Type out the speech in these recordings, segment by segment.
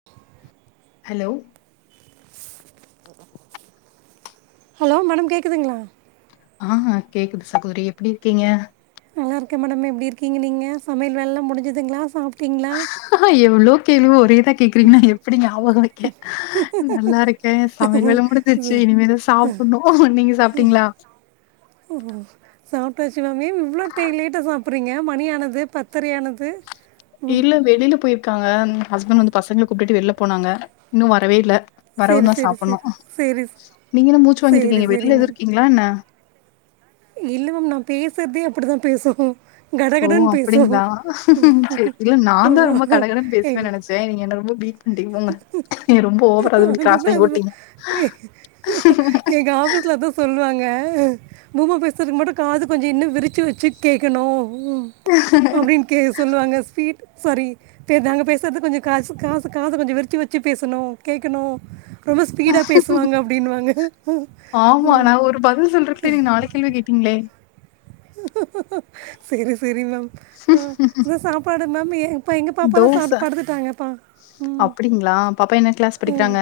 [inaudible] Hello [inaudible] hello madam கேக்குதுங்ளா ஆ கேக்குது சகோதரி எப்டி இருக்கீங்க நல்லாருக்கே மேடம் எப்டி இருக்கீங்க நீங்க சமையல் வேலல்லா முடிஞ்சதுங்களா சாப்ட்டீங்களா எவ்ளோ கேள்வி ஒரேதா கேக்குறீங்க நா எப்படி ஞாபக வக்கே நல்லாருக்கே சமையல் வேலை முடிசிச்சு இனிமேதா சாப் பனு நீங்க சாப்ட்டீங்களா [inaudible] சாப்டாச்சி மேம் ஏம் இவ்வளோ டைம் லேட்டா சாப்பிட்றீங்க மணியானது பத்திரை ஆனது இல்ல வெளில போயிருக்காங்க ஹஸ்பண்ட் வந்து பசங்கள கூப்ட்டுட்டு வெளில போனாங்க இன்னு வரவே இல்ல வரவு சரி தா சரி சரி சாப்பணு சரி நீங்க என்ன மூச்சு சரி வாங்கிட்ருக்கீங்க சரி வெளியில எது இருக்கீங்களா என்ன இல்ல மேம் நா பேசறதே அப்டிதா பேசும் ஓ கடகடன்னு பேசும் அப்டிங்களா சரிங்க நாந்தா ரொம்ப கடகடன் பேசுவே எங் நெனச்சே நீங்க என்ன ரொம்ப பீ பண்டிங் போங்க நீங்க ரொம்ப ஓவரா அது இப்டி கிராஸ் பண்ணி ஓட்டீங்க எங்க ஆபிஸ் ல அதா சொல்வாங்க பூமா பேசதுக்கு மட்டு காது கொஞ்ச இன்னு விரிச்சி வச்சு கேக்கணு அப்படின்னு கே சொல்லுவாங்க ஸ்வீட் சாரி நாங்க பேசுறது கொஞ்ச காசு காசு காத கொஞ்ச விரச்சி வச்சு பேசணு கேக்கணு ரொம்ப ஸ்பீடா பேசுவாங்க அப்படின்வாங்க ஆமா நா ஒரு பதில் சொல்றதுக்குள்ள அ நீங்க நாலு கேள்வி கேட்டீங்களே செரி செரி மேம் ஆ என்ன சாப்பாடு மேம் எ எங்க பாப்பாலா சாப்டு படுத்துட்டாங்கப்பா ம் அப்படிங்ளா பாப்பா என்ன க்ளாஸ் ம் படிக்கிறாங்க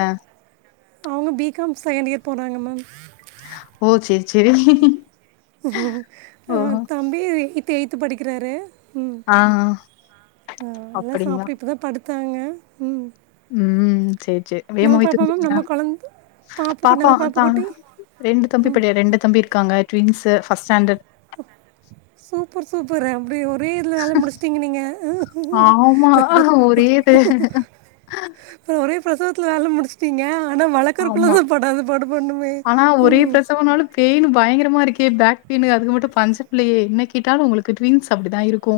அவங்க பி காம் செகண்ட் இயர் போறாங்க மேம் ஓ செரி செரி அ தம்பி எயித் எயி்த்த படிக்கிறாரு ம் ஆ ஆ எல்லா அப்படிங்களா? சாப்ட்டு இப்பதா படுத்தாங்க ம் ம் சேரி சேரி நம்ம வேமா வீட்டு பாப்பா மேம் வந்ட்டீயா நம்ம குழந்த பாப்பு கு- பாப்பா நம்ம பாப்பு தா குட்டி ரெண்டு தம்பி படி ரெண்டு தம்பி இருக்காங்க ட்வீன்ஸ்சு ஃபர்ஸ்ட் ஸ்டாண்டர்ட் சூப்பர் சூப்பர ஒரு ஒரே இதுல தான முடிச்சிட்டிங்க நீங்க ஆமா. ஒரே இது. அப்பற ஒரே பிரசவத்துல வேல முடிச்சுட்டீங்க ஆனா வழக்கறக்குள்ள ஆமா. தா பாடத பாடு பாடணுமே ம் பெயின்னு பயங்கரமா இருக்கே பேக் பெயின்னு அதுக்கு மட்டு பஞ்ச பலையே என்ன கேட்டாலு உங்களுக்கு ட்டுவின்ஸ் அப்படிதா இருக்கு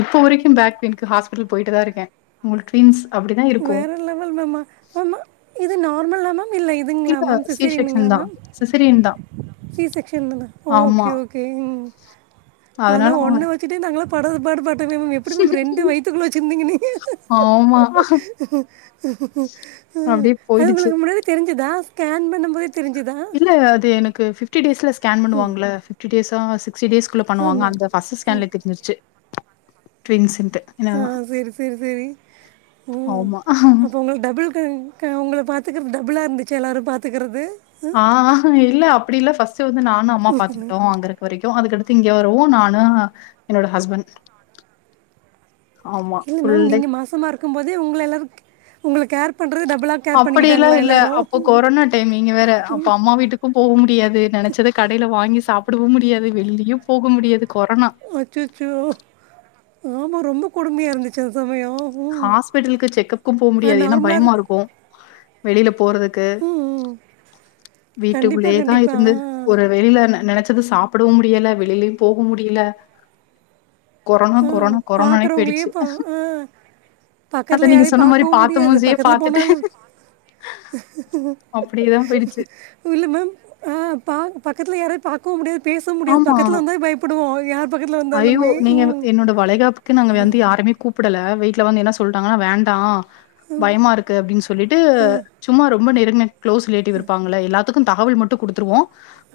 இப்ப வரைக்கும் பேக் பெயின்க்கு ஹாஸ்பிட்டல் போயிட்டு தா இருக்கே உங்களுக்கு ட்வீன்ஸ் அப்படிதா இருக்கு வேறு லெவல் மேம்மா மேம்மா இது நார்மல் மேம இல்ல இது இதுங்களா இல்ல மேம் சி சிசேரின்ங்களா செக்ஷன் தான். மேம் சிசேரியன் தான். சீ செக்ஷன்னது ஆ ஆமா. ஓகே ஓகே ம் அதனால பேகல வெச்சிட்டு நாங்களா படாத பாடு பட்டோ எப்படி மேம் ரெண்டு வயித்துக்குள்ள வச்சிருந்தீங் நீங்க ஆமா அப்டியே அது போயிடுச்சு. உங்களுக்கு முன்னாடி தெரிஞ்சதா கேன் பண்ணூ போதே தெரிஞ்சுதா இல்ல அது எனக்கு ஃபிப்டி டேஸ்ல ஸ்கேன் ஸ்கேன் பண்ணுவாங்க இல்ல ஃபிப்டி டேஸ்ஹா சிக்ஸ்டி டேஸ் குள்ள பண்ணுவாங்க ஆமாம் அந்த ஃபர்ஸ்ட் ம் ஸ்கேன்ல தெருஞ்சிடுச்சு ட்டிவின்ஸ்ன்டு ஆ செரி செரி செரி ம் ஆமா. அப்போ உங்களுக் டபுள் ன்டு க உங்களை பார்த்துக்கறது டபுளா இருந்துச்சா எல்லாரூ பார்த்துக்கறது ஆ இல்ல அப்படி இல்ல பர்ஸ்ட் வந்து நானூ அம்மாவூ பாத்துக்கிட்டோ அங்க ‌இருக் வரைக்கூ அதுக்கடுத்து இங்க வருவோ நானூ என்னோட ஹஸ்பண்ட் ஆமா ஃபுல் டே போதே உங்கள ‌எல்லாரூ கேர் பண்றது டபுளா அப்படி எல்லா இல்ல அப்போ கொரோனா டைம் நீங்க வேற அப்பே அம்மா வீட்டுக் போக முடியாது நினைச்சத கடயில வாங்கி சாப்பிடவூ முடியாது வெள்ளியூ போக முடியாது கொரோனா அச்சச்சே ஆமா ரொம்ப கொடுமையா இருந்துச்சு அந்த சமயே ஹாஸ்பிட்டலுக்கு செக்கபுக்கூ போக முடியாது ஏன்னா நார்மலாக பயமா இருக்கு இருக்கூ வெளியில போறதுக்கு ம் ம் க்கு கண்டிப்பாக வீட்டுக்குள்ளயேதா கண்டிப்பாக இருந்து ஒரு வெளியில நெனைச்சத சாப் பிடவும் முடியல வெளியிலயூ போக முடியல கொரோனா ஆ ஆ கொரோனா கொரோனானே பார்க்குறவங்களையே பேயிடுச்சு பா ஆ அத பக்கத்தில் நீங்க யாரையும் சொன்ன மாதிரி பார்க்கவும் பாத்த முடியாது மோ்சே பக்கத்தில் பாத்துட்டே போனாலும் அப்படியேதா போயிடுச்சு இல்ல மேம் அ பா பக்கத்துல யாரெய் பாக் கவூம் முடியாது பேச முடியாது ஆமா. பக்கத்துல வந்தா பயப்படுவோ யார் பக்கத்துல ஐயோ! வந்தாலுமே நீங்க ம் என்னோட வளைகாப்புக்கு நாங்க வந்து யாருமே கூப்பிடல வீட்ல வந்து என்ன சொல்டாங்கனா வேண்டாம் பயமா இருக்கு அப்படின் சொல்லிட்டு சும்மா ரொம்ப நெருங்க க்ளோஸ் ரிலேட்டிவ் இருப்பாங்கில்ல எல்லாத் துக்கூ தகவல் மட்டூ குடுத்துருவோ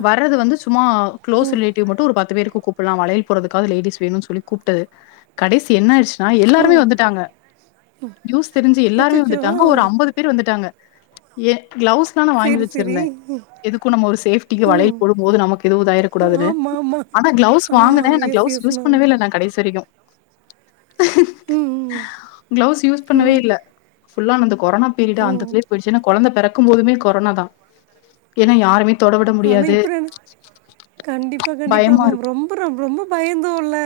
வர்றது வந்து சுமம க்ளோஸ் ம் ரிலேட்டிவ் மட்டூ ஒரு பத்து பேருக்கு கூப் பல்லா வளையல் போறதுக்காக லேடிஸ் வேணுன்னு சொல்லி கூப்பிட்டது கடைசி என்ன ‌ஆயிட்ச் எல்லாருமே ம் வந்துட்டாங்க நியூஸ் தெரிஞ்சு எல்லாருமே அச்சோ ஆ வந்துட்டாங்க ஒரு அம்பதுக் பேரூ வந்துட்டாங்க ஏங் கிளவுஸ் வாங்கி சரி சரி வச்சிருந்தே எதுக்கூ நம்ம ஒரு சேஃப்டிக்கு ம் வளயல் போடும் போது நமக்கு எதுவூ ஆயிரக் கூடாதுன்னு ஆமாம் ஆமாம் ஆனா கிளவுஸ் ஆ வாங்குனே எஸ் கிளஸ் எஸ் யூஸ் மேம் பண்ணவே இல்ல நா கடசி வரைக்கூ ம் ம் கிளவுஸ் யூஸ் பண்ணவே ம் இல்ல் ஃபுல்ல ‌அந்த கொரோனா பீரியட் அந்த ம் எடத்துல போயிடுச்சு ஏன்னா குழந்தை பெறக் கும் போதுமே கொரோனா தா ஏன்னா யாருமே தொட விட ஆனா முடியாது. இப்படி நடந் கண்டிப்பா கண்டிப்பா பயமா மேம் இருக்கும். ரொம்ப ரொம்ப பயந்தோ இல்ல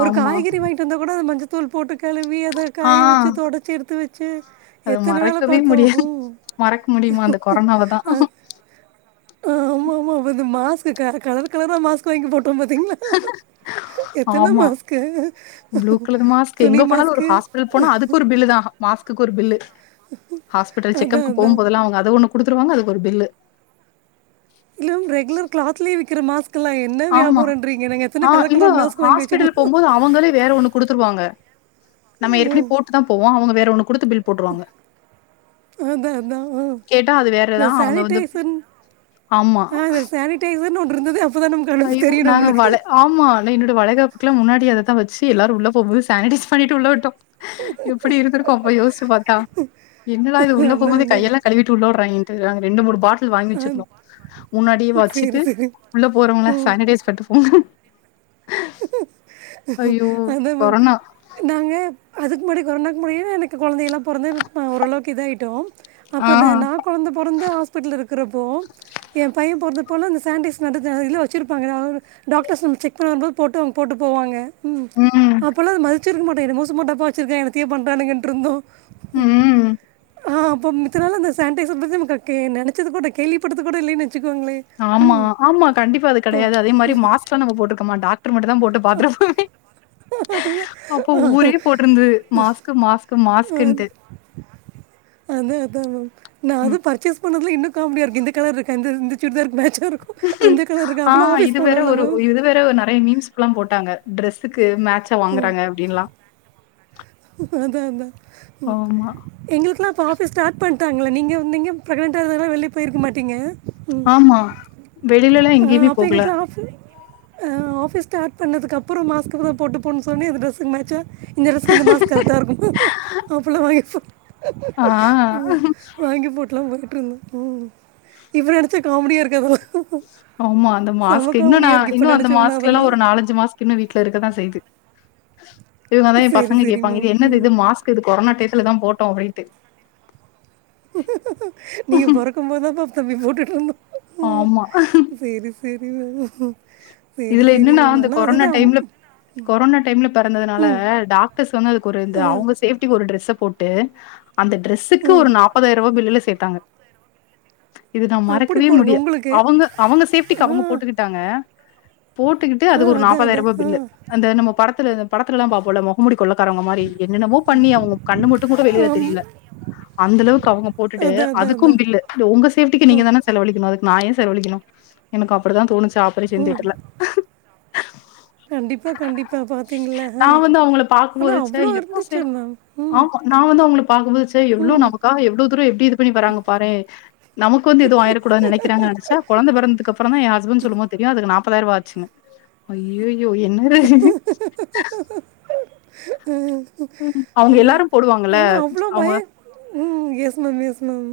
ஒரு ஆமா. காய்கறி வாங்கிட்டு வந்தா கூட மஞ்சத்தூள் போட்டு கழுவி அத ஆ காய வெச்சி தொடடைச்சி எடுத்து வெச்சி அத எத்தன வேல மறக்கவே பார்த்தோ முடியாது. மறக்க முடியுமா அந்த கொரோனாவதா ஆ ஆமா ஆமா அப்ப வந்து மாஸ்க் க கலரா கலரா மாஸ்க் வாங்கி போட்டோ பாத்தீங்களா ஆமா க்கு ப்ளூ கலர் மாஸ்க் எங்க போனாலூ ஒரு ஹாஸ்பிட்டல் போனா அதுக்கு ஒரு பில் தா மாஸ்குக்கு ஒரு பில்லு ஹாஸ்பிட்டல் அதான் செக்கப்க்கு போகும் அதான் போதல்லா அவங்க அத ஒன்னு குடுத்துருவாங்க அதுக்கு ஒரு பில்லு இல்ல ரெகுலர் க்லாத்லயே விக்கிற மாஸ்க் ஆமா ஆ இல்ல கலர் மாஸ்க் வாங்கி ஹாஸ்பிட்டல் வச்சுருந்தோம் போம்போது அவங்களே வேற ஒன்னு குடுத்துருவாங்க நம்ம ஏற்கனவே போட்டு தா போவோ அவுங்க வேற ஒன்னு குடுத்து பில் போட்ருவாங்க அதான் அதான் ஆ கேட்டா அது இந்த வேறதா அவுங்க வந்து சானிடைசர் ஆமா டேய் இதுன் ஒன்ருந்தது அப்பதா நமக்கு கண்ணுக்கு ஐயோ! தெரியு நாங்க நம்மளுக்கு வள ஆமா நா என்னுடைய வளைகாப்புக்கலா முன்னாடி அததா வச்சு எல்லாரு உள்ள போம்போது சானிடைஸ் பண்ணிட்டு உள்ள விட்டோ எப்புடி இருந்திருக்கோ அப்ப யோஸ்ச்சு பாத்தா என்னடா இது உள்ள அதான் போம்போதே அதான் கையல்லா கழுவிட்டு உள்ள விட்றாய்ங்கன் ட்டு நாங்க ரெண்டு மூணு பாட்டில் வாங்கி ஆ வச்சிருந்தோ முன்னாடியே வச்சுட்டு சரி சரி இந்தாங்க ம் சானிடைய்ஸ் பண்டு போங்க ஐயோ அதா மேம் கொரனா நாங்க அதுக்கு முன்னாடி கொரனாக்கு முன்னாடியே எனக்கு கொழந்தையல்லா பொறந்து நா ஓரளவுக்கு இதாய்ட்டோ ஆ. அப்ப நா நா கொழந்த பொறந்து ஹாஸ்பிட்டல இருக்குறப்போ எ பையே பொறந்தப்போலா இந்த சானிடைஸ் மட்டுந்தான இதுல வச்சுருப்பாங்க நா ஒரு டாக்டர்ஸ் வந்து செக் பண்ணு வரும் போது போட்டு அவுங்க போட்டு போவாங்க ம் அப்போலா இத மதிச்சிருக்க மாட்டோ என்னமோ சும்மா டப்பா வச்சுருக்காய்ங்க எனத்தையோ பண்ணறானுங்கன்ருந்தோ ம். ஆ அப்பம்மு இத்தன்னால அந்த சானிடைசர் பத்தி நமக்கு கே நெனச்சது கூட கேள்விபட்டது கூட இல்லேன் வச்சுக்கோங்ளே ஆமா ஆமா கண்டிப்பா அது கெடையாது அதே மாரி மாஸ்க்லா நம்ம போட்ருக்கம்மா டாக்டர் மட்டுந்தா போட்டு பாத்துருப்பே அதுதா அப்ப ஆ ஊரே போட்டிருந்தது மாஸ்க்கு மாஸ்க்கு மாஸ்குன்ட்டு அதா அதா மேம் நா அது ம். பர்ச்சேஸ் பண்ணதுல இன்னு காமடியா இருக்கு இந்த கலர் இருக்கா இந்த இந்த சுடிதார்க்கு மேச்சா இருக்கு அந்த கலர் இருக்கா ஆ அதலா ஆஃபீஸ் இது வேற போனால ஒரு மேம் இது வேற நெறைய மீம்ஸ்கலா போட்டாங்க டிரெஸ்ஸுக்கு மேச்சா வாங்கறாங்க அப்டின்லா அதா அதா ம் ஆமா, எங்களுக்கல்லா அப்ப ஆஃபிஸ் ஸ்டாட் பண்ட்டாங்களே நீங்க நீங்க ப்ரக்னன்டா இருந்தனால வெளிய போயிருக்க மாட்டீங்க ஆமா வெளிலேலா ஆ அப்ப எங்களுக்கலா ஆஃப்பு அ ஆஃபீஸ் ஸ்டாட் பண்ணதுக்கப்பறோ மாஸ்கு தா போட்டு போணுன் சொன்னி அது ட்ரெஸுக்கு மேச்சா இந்த ட்ரெஸுக்கு இந்த மாஸ்க்கு கரெக்டா இருக்கு அப்பல்லா வாங்கிப்போ ஆ ம் வாங்கி போட்லா போயிட்ருந்தோ ம் இப்ப நெனச்சா காமடியா இருக்கு அதல்லா ஆமா அந்த மாஸ்க்கு இன்னு நா இன்னு அந்த நினச்சோம்னா மாஸ்க்லலா அதெல்லாம் ஒரு நாலஞ்சு மாஸ் க்கு இன்னு வீட்ல இருக்கதா செய்து இவங்கதா எ சரி பசங்க சரி கேப்பாங்க மேம் இது என்னது ம் இது மாஸ்க் கு இது கொரனா டைத்ல தா போட்டோ அப்டின்ட்டு நீங்க பொறக்கும்போதுதா பா தம்பி போட்டுட்ருந்தோ ஆமா சேரி சேரி இதுல என்னனா அந்த கொரோனா டைம்ல கொரானா டைம்ல பெறந்ததுனால ம் டாக்டர்ஸ் வந்து அதுக்கு ஒரு இந்த ஆ அவுங்க சேஃப்டிக்கி ஒரு ட்ரெஸ்ஸ போட் ட்டு அந்த டிரெஸுக்கு ஒரு நாப்பதாயிர ரூவா பில்லுல சேத்தாங்க இது நா அப்படி மறக்கவே போடுங்க முடியா உங்களுக்கு அவங்க அவங்க சேஃப்ட்டிக்கு ஆ அவங்க போட்டுக்கிட்டாங்க போட்டுக்கிட்டு ஆ அதுக்கு ஒரு அதான் நாப்பதாயிர அதான் ரூவா ஆ பில்லு அந்த நம்ம படத்துல படத்துலல்லா பாப்போல்ல மொகமுடி கொள்ளக்காரங்க மாரி என்னன்னமோ பண்ணி அவுங்க கண்டு மட்டுங் கூட வெளில ஆம் தெரில அந்த அளவுக்கு அவுங்க போட்டுட்டு அதான் அதான் அதுக்கு அதான் பில்லு உங்க சேப்டிக்கு நீங்க தான செலவழிக்கணு அதுக்கு நாயே செலவழிக்கணு எனக்கு அப்டி தா தோனுச்சி ஆப்ரேஷன் தேட்டர்ல கண்டிப்பா கண்டிப்பா பாத்தீங்கள்ள ஆ நான் வந்து அவங்கள ஆனா பாக்கும்போது, அவ்ளோ இருந்துச்சு மேம் ம் நா வந்து அவுங்கள பாக்கு போது சே எவ்ளோ ம் நமக்காக எவ்ளோ தூரோ எப்டி இது பண்ணி வறாங்க பாறே நமக் வந்து எதுவு ஆயிர கூடாது நெனைக்கறாங்க நெனச்சா கொழந்த பொறந்தத்க்கு அப்புற தா எ ஹஸ்பன்ட் சொல்லு போது தெரியு அதுக்கு நா முப்பதாய ரூவா ஆச்சின்னு அய்யயோ என்னடா இது ம் அவுங்க எல்லாரு போடுவாங்கல்ல அவங்க பயே ம் எஸ் மேம் எஸ் மேம்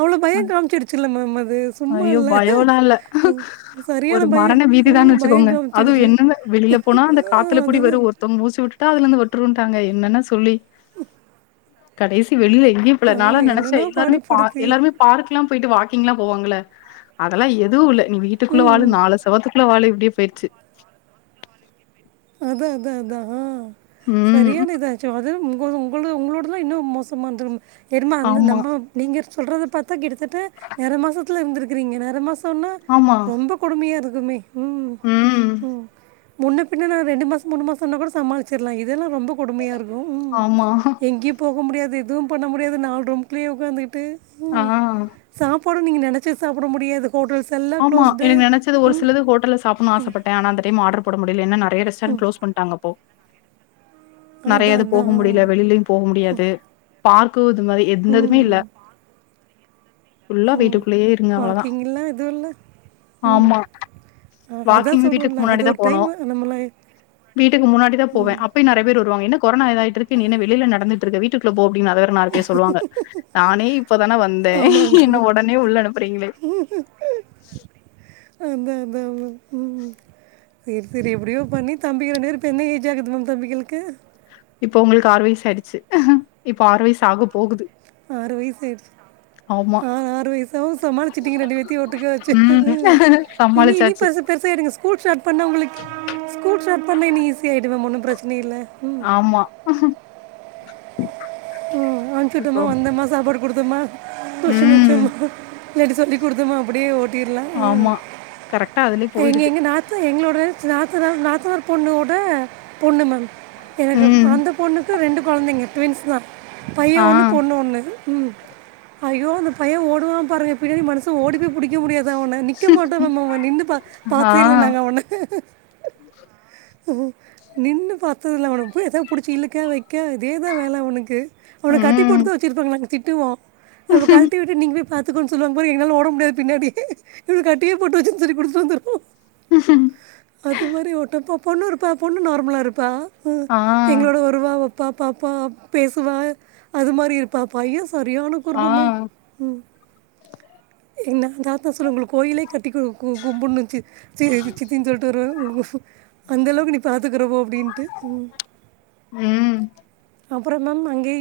அவ்ளோ பயோ அ காம்ச்சிடிச்சில்ல மேம் அது சும்மா ஐயோ இல்லை பயோலா இல்ல ம், சரியான ஒரு பயம் மரண பீதிதான் ம் பயம் வச்சுக்கோங்க அதுவு காமிச்சிடுச்சு என்னன்ன வெளியில போனா அந்த காத்துல கூடி அதுதான் வரு ஒருத்தங்க மூச்சு வுட்டுட்டா அதுல இந்து ஒட்டுருவன்டாங்க என்னென்ன சொல்லி கடைசி வெளியில எங்கியு போல ஆ நாலா நெனச்ச என்னென்னா எல்லாருமே பா பாடுபடுத்தி எல்லாருமே பார்க்லா போயிட்டு வாக்கிங்லா போவாங்கள்ள அதெல்லா எதுவு இல்ல நீ வீட்டுக்குள்ள ம் வாழு ம் நாலு செவுத்துக் குள்ள வாழு இப்டியே போய்டுச்சி அதா அதா அதா ம். சரியான இதாச்சே அதுவு [unintelligible] அவுங்க உங்களோட தா இன்னு மோசமா இருந்து எரும அந்த ஆமா, நம்போ நீங்க சொல்றத பாத்தா கிட்டத்தட்ட நெற மாசத்ல இருந்திருக்கிறீங்க நெற மாசோன்னா ஆமா. ரொம்ப கொடுமையா இருக்குமே ம் ம் முன்ன பின்னனா ரெண்டு மாசோ மூணு மாசன்னா கூட சமாளிச்சிர்லா இதெல்லா ரொம்ப கொடுமையா இருக்கு ம் ஆமா. எங்கியு போக முடியாது எதுவு பண்ண முடியாது நாலு ரூம் குள்ளயே உக்காந்துக்கிட்டு ஆ. ம் சாப்பாடு நீங்க நெனச்ச சாப்ட முடியாது ஹோட்டல்ஸ் எல் ஆமா எனக்கு நெனச்சது ஒரு சிலது ஹோட்டல்ல சாப்புன்னு ஆச பட் ட ஆனா அந்த டைம் ஆடர் போட முடியலைன்னா நெறைய ரெஸ்டாரண்ட் க்ளோஸ் பண்டாங்க அப்போ நெறையா அதான் இது போகவு அதான் முடியல வெளியிலயு போக முடியாது பார்க்கு இது மாரி எந்ததுமே இல்ல ம் ஃபுல்லா வீட்டுக்குள்ளேயே இருங்க அவ்ள தா எல்லா இதுல்ல ஆமா அதான் வாக்கிங் வீட்டுக் சொல்கிறேன்ல முன்னாடி அது தா ஒரு போனு டைம் நம்மளாம் வீட்டுக் முன்னாடி தா போவே அப் பியு நெறைய பேர் வருவாங்க என்ன கொரோா இதாய்ட் இருக்கு நீ என்ன வெளியில நடந்துட் இருக்க வீட்டுக்குள்ள போ அப்படின் அத வேற ஒரு நாலு பேர் சொல்வாங்க நானே இப்ப தான வந்தே என்ன ஒடனே உள்ள அனுப்புறீங்ளே அதா அதா ம் ம் செரி செரி எப்டியோ பண்ணி தம்பிக ரெண்டு பேரு இப்ப என்ன ஏஜ் ஆகுது மேம் தம்பிகளுக்கு இப்ப உங்களுக்கு ஆறு வயசு ஆயிடுச்சு இப்ப ஆறு வயசு ஆக போகுது ஆறு வயசு ஆயிடுச் ஆமா ஆ ஆறு வயசாவு சமாளிச்சிட்டீங்க ரெண்டு பேத்தையு ஓட்டுக்காச்சு ம் இனி இனி சமாளிச்சாச்சு பச பெருசாய்டுங்க ஸ்கூல் ஸ்டாட் பண்ணா உங்களுக்கு ஸ்கூல் ஸ்டாட் பண்ணா இன்னு ஈஸி ஆய்டு மேம் ஒன்னு பிரச்சன இல்ல ம் ஆமா ம் அனுச் இப்போ வுட்டமா வந்தமா சாப்பாடு குடுத்தமா டியூஷன் ம் வச்சமா இல்ல இப்டி சொல்லி் குடுத்தமா அப்டியே ஓட்டிர்லா ம் ஆமா கரெக்டா அதுலயே எங்க போயிடுது எங்க நா த எங்களோட நாத்தனார் நாத்தனார் பொண்ணோட பொண்ணு மேம் எனக்கு ம் அந்த பொண்ணு ரெண்டு கொழந்தைங்க டுவின்ஸ் தா பைய ஆ ஒன்னு பொண்ணு ஒன்னு ம் ஐயோ அந்த பைய ஓடுவா பாருங்க பின்னாடி மனுச ஓடி போய் புடிக்க முடியாது அவன நிக்க மாட்டா மேம் அவ நின்று பா ஆ பாத்தில்ல நாங்க அவன ஓ நின்னு பாத்ததுல்ல அவன போய் எதா புடிச்சு இழுக்க வெக்க இதேதா வேல அவுனுக்கு அவன கட்டி ம் போட்டுதா வெச்சுருப்பாங்க நாங் திட்டுவா அவ கல் டி விட்டு நீங் போய் பாத்துக்கோன் சொல்வாங் பார் எங்னாளா ஓட முடியாது பின்னாடி இவனு கட்டியே போட்டு வச்சுன் சொல்லி குடுத்துரு வந்துர்வோ [unintelligible] அது மாரி ஒட்டப்பா பொ பொண்ணுருப்பா பொண்ணு நார்மலா இருப்பா ஆ எங்களோட வருவா வப்பா பாப்பா பேசுவா அது மாரி இருப்பா பைய சரியான ஆ குறும்பு மா ம் என்ன தாத்தா சொல் உங்கள்க்கு கோயிலே கு கும்புன்னுச்சி சி சித்தின் சொல்ட் வருவ அந்த அளவுக்கு நீ பாத்துக்குற போ அப்டின்ட்டு ம் அப்புற மேம் அங்கே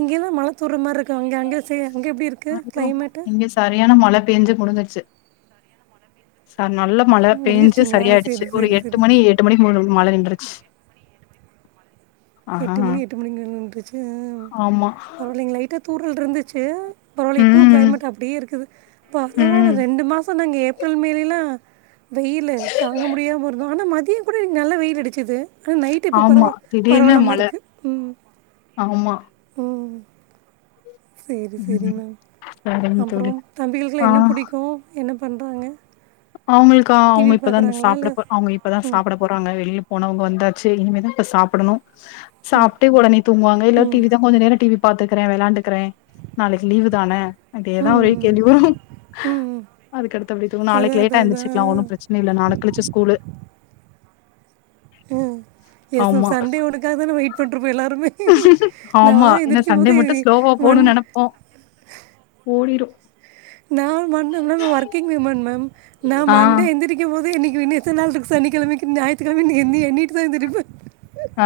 இங்கெல்லா மழை தூர்ற மாரி இருக்கு அங்க அங்கே சே அங்க எப்டி இருக்கு ஐயோ க்ளைமேட்டு இங்க சரியான மழ பேஞ்சு முடு்ஞ்சுட்ச்சு ச நல்ல மழ போஞ்சு முடிஞ்சிருச்சிங்களா சரியாயிடுச்சு சரி ஒரு சரி எட்டு சரி மணி எட்டு மணிக்கு முன்னு மழ நின்றுச் எட்டு மணி எட்டு மணிக்கு நின்றுச்சு அ ஆமா பரவால்ல இங்க லைட்டா தூரல்ருந்துச்சு பரவால்ல இப்பவு ம் க்ளைமேட் அப்டியே இருக்குது பரவால ம் ரெண்டு மாசந்தா இங்க ஏப்ரல் மேலேல்லா வெயிலு தாங்க முடியாம இருந்தோ ஆனா மதிய கூட எனக்கு வெயில் அடிச்சிது ஆனா நைட்டு் இப்ப ஆமா பரவா திடீர்னு மழ ஆமா சேரி சேரி ம் மேம் சரிங்க அப்புற தோழி தம்பிகளுக்லா ஆ என்ன புடிக்கு என்ன பண்றாங்க அவுங்குள்க்கா அவுங்க இப்பதா இந்த சாப்புட இல்லை அவுங்க இப்பதா ம் சாப்புட போறாங்க வெளில போனவுங்க வந்தாச்சு இனிமேதா இப்ப சாப்புடணு சாப்ட்டு ஒடனே தூங்குவாங்க இல்ல ம் டிவிதா கொஞ்ச நேர டிவி பாத்துக்குறே வெளாண்டுக்குறே நாளைக்கு லீவு தான ம் அதேதா ஒரே ம் கேள்வி வரு ம் ம் அதுக்கடுத்தப்டி தூங் நாளைக் அதான் லேட் ட அதான் எந்துர்ச்சுக்லா ஒன்னு அதான் பிரச்சன இல்ல நாள கழிச்சி ஸ்கூலு அ எஸ் மேம் ஆமா சண்டே ஒன்னுகாக் தா வெயிட் பண்ட்ருப்போ எல்லாருமே நானு எந்துரிக்கும்போது ஒன் ஒ ஓடிரு நா மன்னு மேம் நா ஒர்க்கிங் விமன் மேம் நா ஆ மண்டே எந்துரிக் கிம்போது என்னிக்கு நி இன்னு எத்தன் நாள் இருக்கு சனிக்கெழமைக்கு ஞாயித்துக்கெழமைக்கு எண்ணிட்டு தா எந்துரிப்ப ஆ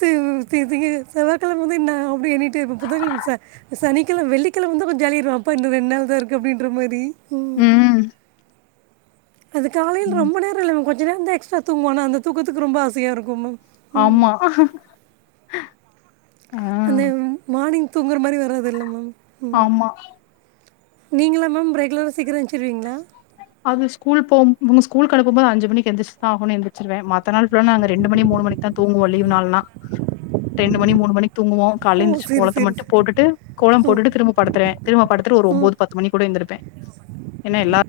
சிவ் தி திங்க செவ்வாகெழம வந்து இன் நா அப்டி எண்ணிட்டே இருப்ப புதன்கெழம சாய் சனிக்கெழம் வெள்ளிக்கெழம வந்தா கொஞ்ச ஜாலி இரு அப்பா இன்னு ரெண் நாள்தா இருக்கு அப்டின்ற மாரி ம் அது காலைல் ரொம்ப நேர இல மேம் கொஞ்ச நேர தா எக்ஸ்ட்ரா தூங்வோ ஆனா அந்த தூக்கத்துக்கு ரொம்ப ஆசையா இருக்கும் மேம் ம் ஆம்மா அந்தேம் மானிங் தூங்குற மாரி வராது இல்ல மேம் ம் ஆமா நீங்களா மேம் ரெகுலெரா சீக்கிர ஏஞ்ச்சுருவீங்ளா அது ஸ்கூல் போம் இவுங்க ஸ்கூல்க் அனுப்பும்போது அஞ்சு மணிக் எந்துர்ச்சிதா ஆகனு எந்துர்ச்சிருவ மத்த நாள் ஃபுல்லா நாங்க ரெண்டு மணி மூணு மணிக் தா தூங்குவோ லீவ் நாள்னா ரெண்டு மணி மூணு மணிக் தூங்குவோ கால்ல ஓ எந்துச்சு சரி கோலத்த சரி மட்டு சரி போட்டுட்டு கோலம் ஓ போட்டுட்டு திரும்ப படுத்துருவே திரும்ப படுத்துட்டு ஒரு ம் ஒம்போது பத் பத்து மணிக்கி கூட எந்திருப்பே ஏன்னா எல்லார்